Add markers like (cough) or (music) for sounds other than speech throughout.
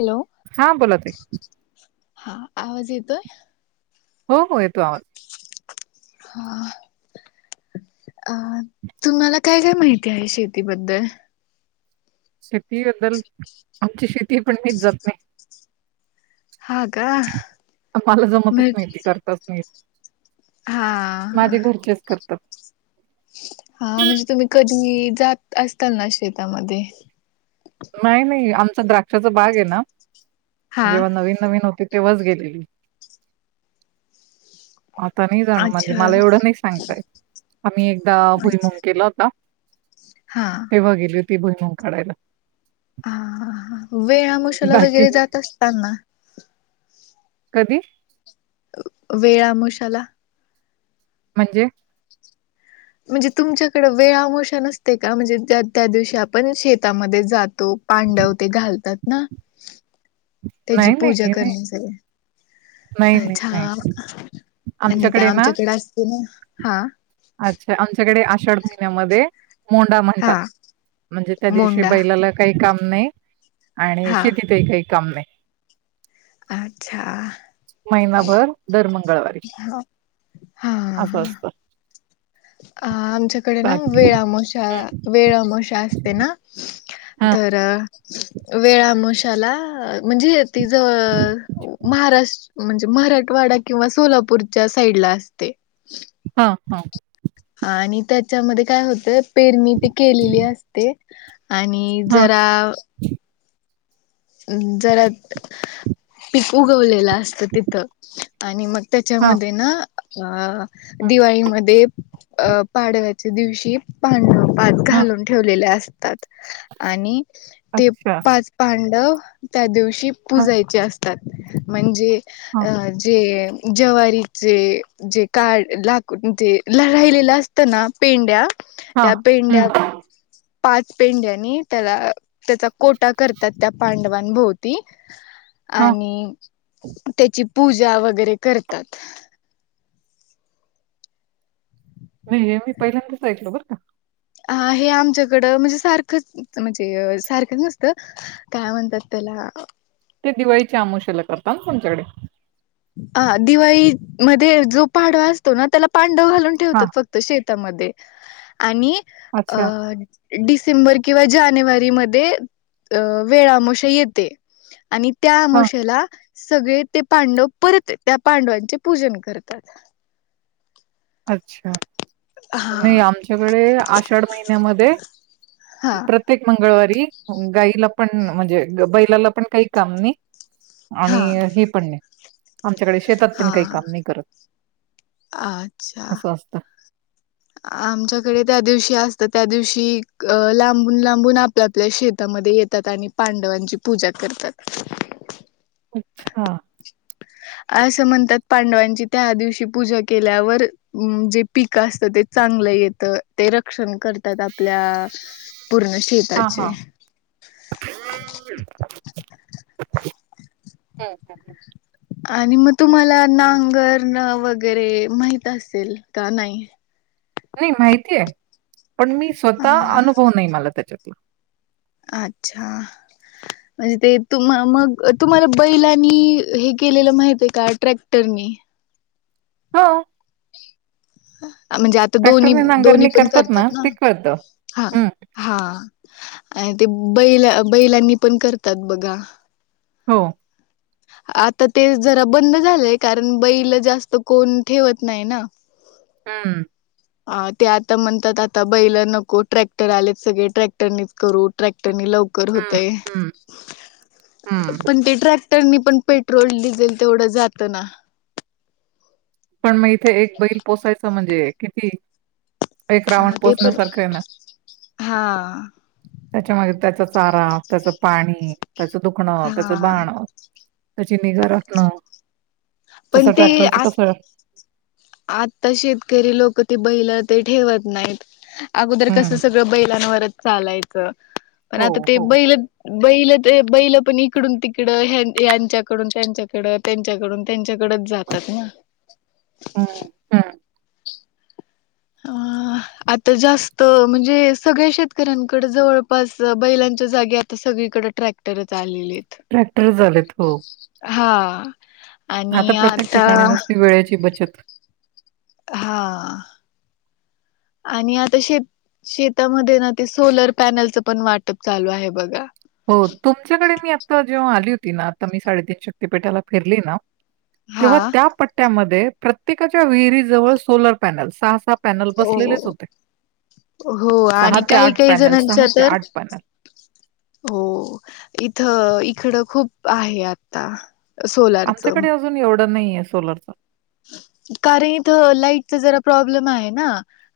Hello हा बोला ताई. हा आवाज येतोय? हो हो येतो आवाज. हा. अ तुम्हाला काय काय माहिती आहे शेतीबद्दल? शेतीबद्दल आमची शेती हाय पण मीच जात नाही. हा का मला जमतच म नाही ते करताच नाही येत. हा माझे घरचेच करतात. हा म्हणजे तुम्ही कधी जात असताल ना शेतामध्ये? नाही नाही आमचा द्राक्षाचा भाग आहे ना, हा जेव्हा नवीन नवीन होते तेव्हाच गेलेली. आता नाही जाणू म्हणजे अच्छा मला एवढं नाही सांगतायेत आम्ही एकदा अच्छा भुईमूग केला होता. हा तेव्हा गेली होती भुईमूग काढायला. हा हा ह वेळा अमोशाला बाकी वगैरे नाही. जात असताना. कधी? वेळा आमोशाला? म्हणजे? म्हणजे तुमच्याकडे वेळाआमोषा नसते का म्हणजे त्या दिवशी आपण शेतामध्ये जात तो पांडव ते घालतात ना त्याची नाही, नाही पूजा हे नाही. करण्या नाही, नाही, अच्छा नाही आणि त्या आमच्याकडे असते ना हा. अच्छा आमच्याकडे आषाढ महिन्या मध्ये मोंडा हा म्हणतात म्हणे त्या दि मोंडा बैला ला काय काम नाही आणि हा शेतीतही काही काम नाही. अच्छा. महिनाभर दर मंगळवारी हा असं असतं. अ आमच्याकडे ना बाकी वेळआमोशा वेळआमोशा असते ना. हा तर वेळाआमोशाला म्हणजे तिज महाराष्ट्र म्हणजे मराठवाडा किंवा सोलापूरच्या साईडला असते. हा हा. आणि त्याच्यामध्ये काय होतं पेरणी ती केलेली असते. आणि हा जरा जरा पीक उगवलेलं असत तिथं आणि मग हा त्याच्यामध्ये ना अ दिवाळीमध्ये अ पाडव्या दिवशी पान पात हा घालून ठेवलेले असतात. आणि ते अच्छा पाच पांडव त्या दिवशी हा पूजायची असतात. म्हणजे हा जे जवारीचे जे काड लाक जे राहिलेलं असतना पेंड्या. हा त्या पेढ्या हम्म पाच पेंड्यानी त्याला त्याचा कोटा करतात त्या पांडवांभोवती हा आणि त्याची पूजा वगैरे करतात. नाहीे मी पहिल्यांदाच ऐकलो बरं का. हा हे आमच्याकडं म्हणजे सारखंच म्हणजे सारखं नसतं काय म्हणतात त्याला. हा. ते दिवाळीच्या आमुशाला करतात ना तुमच्याकडे. अ दिवाळी मध्ये जो पाड असतो ना त्याला पांडव घालून हा ठेवतात फक्त शेत तामध्ये आणि अ अच्छा डि सेंबर किंवा जानेवारी म वेळामोशा येते आणि हा त्याआमशेला सगळे ते पांडव परत त्या पांडवांचे पूजन करतात. अच्छा. नाही हा आमच्याकडे आषाढ महिन्यामध्ये हा प्रत्येक मंगळवारी गाईला पण म्हणजे बैलाला पण काही काम नाही. आणि हा हे पण नाही. आमच्याकडे शेतात पण हा काही काम नाही करत. अच्छा असं असतं आमच्याकडे त्या दिवशी अस तर त्या दिवशी अ लांबून लांबून आपल्यापल्या शेतामध्ये येतात आणि पांडवांची पूजा करतात. अच्छा. असं म्हणतात पांडवांची त्या दिवशी पूजा केल्यावर जे पीक असत ते चांगलं येत ते रक्षण करतात आपल्या पूर्ण हा शेताचे. हा (inaudible) हम्म. हम्म. आणि मग तुम्हाला नांगर वगैरे माहित असेल का नाही. नाही माहिती आहे पण मी स्वतः हा अनुभव नाही मला त्याच्यातला. अच्छा. म्हणजे ते तुम मग तुम्हाला बैलानी हे केलेलं माहित आहे का ट्रॅक्टरनी. हा. (inaudible) म्हणजे आता दोन्ही दोन्ही नांगरणी पण करतात ना, ते कळतं. हा हं, हा. आणि ते बैला बैलांनी पण करतात बघा. हो. (inaudible) आता ते जरा बंद झालंय कारण बैल जास्त कोण ठेवत नाही ना. हम्म. ह ते आता म्हणतात आता बैला नको ट्रॅक्टर आलेत सगळे ट्रॅक्टरनेच करू ट्रॅक्ट रने लवकर हं, होतय हं, हं. पण ते ट्राक रनी पण पेट्रोल डिझेल तेवढं जात ना. पण मग इथे एक बैल पोसायचं म्हणजे किती एक राऊंड हा ते पण पोचण्यासारखं आहे ना हा त्याच्या माग त्याचाच चारा त्याचं पाणी त्याच दुखणं त्याच हा बाण त्याची निगा राखणं तस पण ते ट्रॅक्टर तर आ कसं आता शेतकरी लोकं ते बैल ते ठेवत नाहीत. अगोदर कस हं. सगळं बैलांवरच चालायचं. पण हो, आता ते हो. बैल बैल ते बैल पण इकडून तिकड यांच्याकडून त्यांच्याकड, त्यांच्याकडून त्यांच्याकड जातात ना. हम्म हम्म. ह आता जास्त म्हणजे सगळ्या शेतकऱ्यांकड जवळपास बैलांच्या जागी आता सग इकड ट्रॅक्टरच आलेली आहेत. ट्रॅक्टर झालेत हो. हा आता प्रत्येक ठिकाणी नुसती वेळेची बचत. हा आणि आता शेत शेतामध्ये ना ते सोलर पॅनलचं पण वाटप चालू आहे बघा. हो तुमच्याकडे मी आता जेव्हा आली होती ना आता मी साडेतीीन शक्तीपीठाला फिरली ना. हा तेव्हा त्या पट्ट्यामध्ये प्रत्येकाच्या विहिरी जवळ सोलर पॅनल सहा सहा पॅनल बसलेलेच हो होते. हो आणि ते काही काही पॅनल, जणांचा ते तर पॅनल. हो इथं इकडं खूप आहे आता सोलारचं. नाही आहे सोलरचा. कारण इथं लाईट जरा प्रॉब्लेम आहे ना.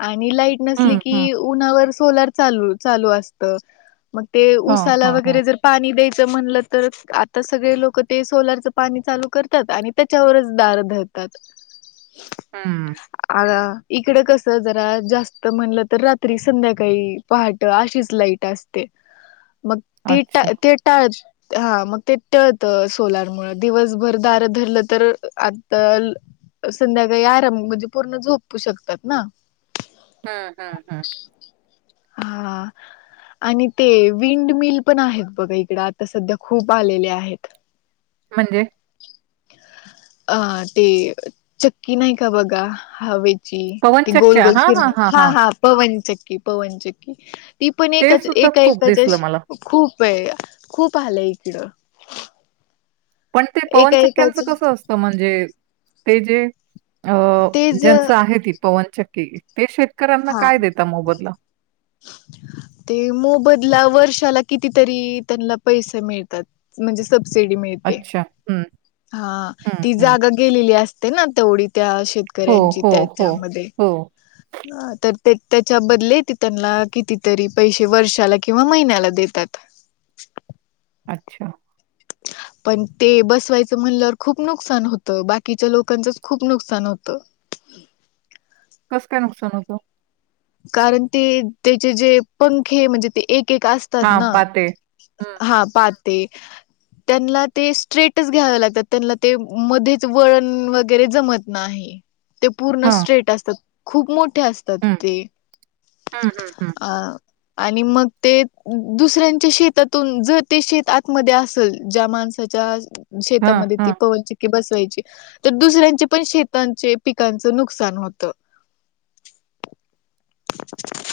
आ णि लाईट नसली हं, की हं. उन्हावर सोलार चाल चालू असतं. मग ते हां, ऊसाला हां, हां. वगैरे जर पाणी द्यायचं म्हणलं तर आता सगळे लोक ते सोलारच पाणी चालू करतात आणि त्याच्यावरच दार धर तात. हम्म. इकडं कस जरा जास्त म्हणलं तर रात्री संध्याकाळी पहाट अशीच लाईट. असते मग त अच्छा. ते टाळ हा मग ते टळत सोलार मुळ दिवसभर दार धरलं तर आ तर संध्याकाळी आराम म्हणजे पूर्ण झोपू शकतात ना. हं, हं, हं. हा. आणि ते विंड मिल पण आहेत बघा इकड आता सध्या खूप आलेले आहेत. म्हणजे? अ ते चक्की नाही का बघा हवे ची ती गोल पवनचक्क्या गोल हां, फि हां, हां, हा हां. हा पवनचक्की पवनचक्की ती पण ते एकच सुद्धा एका खूप एकाची दिसलं मला. खूप प खूप आलं इकडं. पण ते एका पवनचक्क्यांचं एकाच कसं असतं म्हणजे ते जे अ तेच ज्यांचं आहे ती पवनचक्की ते शे हा ते मोबदलावर र्षाला कितीतरी त्यांना पैसे मिळतात म्हणजे सब अच्छा हम्म. हा ती जागा गेलेली असते ना तेवढी त्या हो, शेतकऱ्यांची हो, हो, त्याच्यामध्ये. हो. तर ते त्याच्या बदले ते त्यांना कितीतरी पैसे वर्षाला किंवा महिन्याला देतात. (inaudible) अच्छा. (inaudible) पण ते बसवायचं म्हणल्यावर खूप नुकसान होतं बाकीच्या लोकांचंच खूप नुकसान होतं. (inaudible) कसं काय नुकसान होतं. कारण ते त्याचे जे पंखे म्हणजे ते एक एक असतात हां, ना पाते. हं, हा पाते. त्यांना ते स्ट्रेटच घ्या लागतात त्यां ते मध्येच वळण वगैरे जमत नाही. ते पूर्ण हां, स्ट्रेट असतात खूप मोठे असतात. हं, ते. हं, हं, हं. अं आणि मग ते दुसऱ्यांच्या शेतातून जर ते शेत आतमध्ये असेल ज्या माणसा त्या हां, शेतामध्ये ती हां. पवनचक्की बस व्हायची तर दुसऱ्यांचे पण शेतांचे, पिकांच नुकसान होत. (inaudible)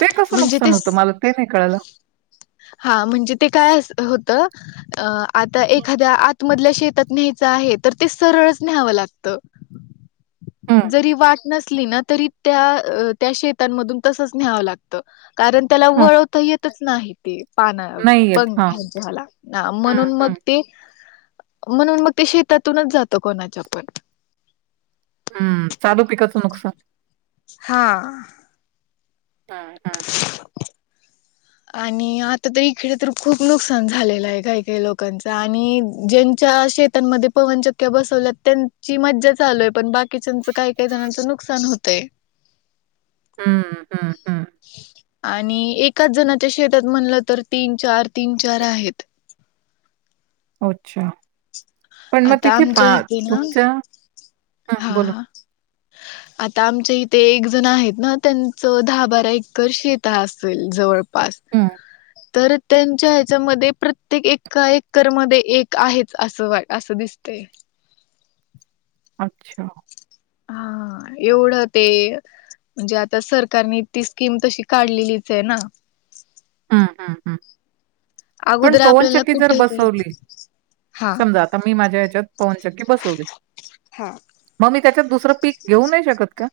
ते कसं म्हणजे ते नुकसान होतं? मला ते नाही कळालं. हा, म्हणजे ते काय अस होत आता हं, एखाद्या आतमधल्या शेतात न्यायचं आहे तर ते सरळच न्यावं लागतं. हं, जरी वाट नसली ना तरी त्या अ त्या शेत त्यांमधून तसंच न्ह्यावं लागत. कारण त्याला हं. वळवता येतच नाही ते पान नाही येत. हां. पंख्यांच्याला ना हं, म्हणून मग हं, ते म्हणून मग ते शेतातूनच जात कोणाच्या पण. हम्म चालू पिकाचं नुकसान. हा. हं, हं, हं. (inaudible) आणि आता तर इखेडे तर खूप नुकसान झालेलं आहे काही काही लोकांच आणि ज्यांच्या शेतांमध्ये पवनचक्क्या बसवल्या त्यांची मज्जा चालूय पण बाकीच्याच काही काही जणाच नुकसा न होतय. हम्म हम्म हम्म. आणि एकाच जणाच्या शेतात म्हणलं तर तीन चार तीन चार आहेत. अच्छा पण मग आता तिथे आमच्या पा इथे ना तुमच्या हं, बोला. हा आता आमच्या इथे एक जण आहेत ना त्यां च दहा हं, बारा एकरर् शेत असेल जवळपास. हं. तर त्यांच्या ह्याच्यामध्ये प्रत्येक एका एकर मध्ये एक आहेच अस वा असं दिसतय. (inaudible) अच्छा. हा एवढं ते म्हणजे आता सरकारने ती स्कीम तशी काढलेलीच ए ना. ह ह ह पण अगोदर आपल्याला पवनचकी जर कुठे ते बसवली हा समजा आता मी माझ्या ह्याच्यात पवनचक्की बसवली. हां. मग मी त्याच्यात दुसरं पीक घेऊ नाही शकत का?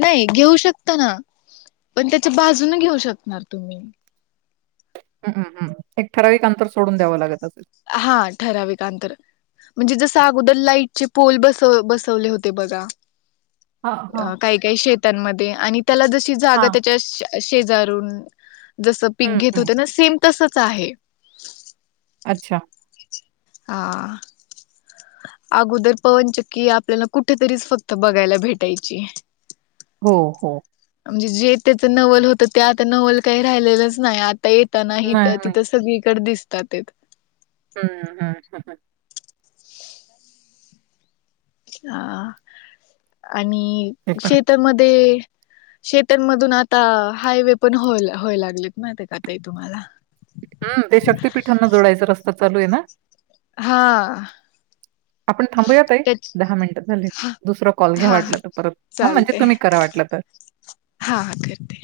नाई घेऊ शकत ना. पण त्याच्या बाजून घेऊ शकणार तुम्ही. हम्म हम्म हम्म एक ठराविक अंतर सोडून द्यावं लागल. हा ठराविक आंतर. म्हणजे जस अगोदर लाईट चे पोल बस बसवले होते बघा. हां, हां, काही काही शेत तांमधे आणि त्याला जशी जागा हां. त्याच्या शे शेजारून जस पीक हं, घेत हं. होते ना सेम तसच आहे. अच्छा. हा. अगोदर पवनचक्की आपल्याला कुठेतरीच फक्त बघायला भेटायची. हो हो. म्हणजे जे त्याच नवल होतं ते आता नवल काही राहिलेलंच नाही. आता ए ताणा हिथ नाही, तिथं सगळीकड दिसतात येत. हम्म हम्म हम् हम. हा आणि ते पण आहे. शेतामध्ये शेतांमधून आता हायवे पण होय होय लागलेत ना ते का ताई तुम्हाला. हम् ते शक्ततीपीठांना जोडायचा रस्ता चालू ए ना. हा. आपण थांबूयात ताई, त्या दहा मिनिटं झाले हा दुसरा कॉल घ्या हा वाटलं तर परत. ह म्हणजे चालते तुम्ही करा वाट वाटलं तर. हा हा करते.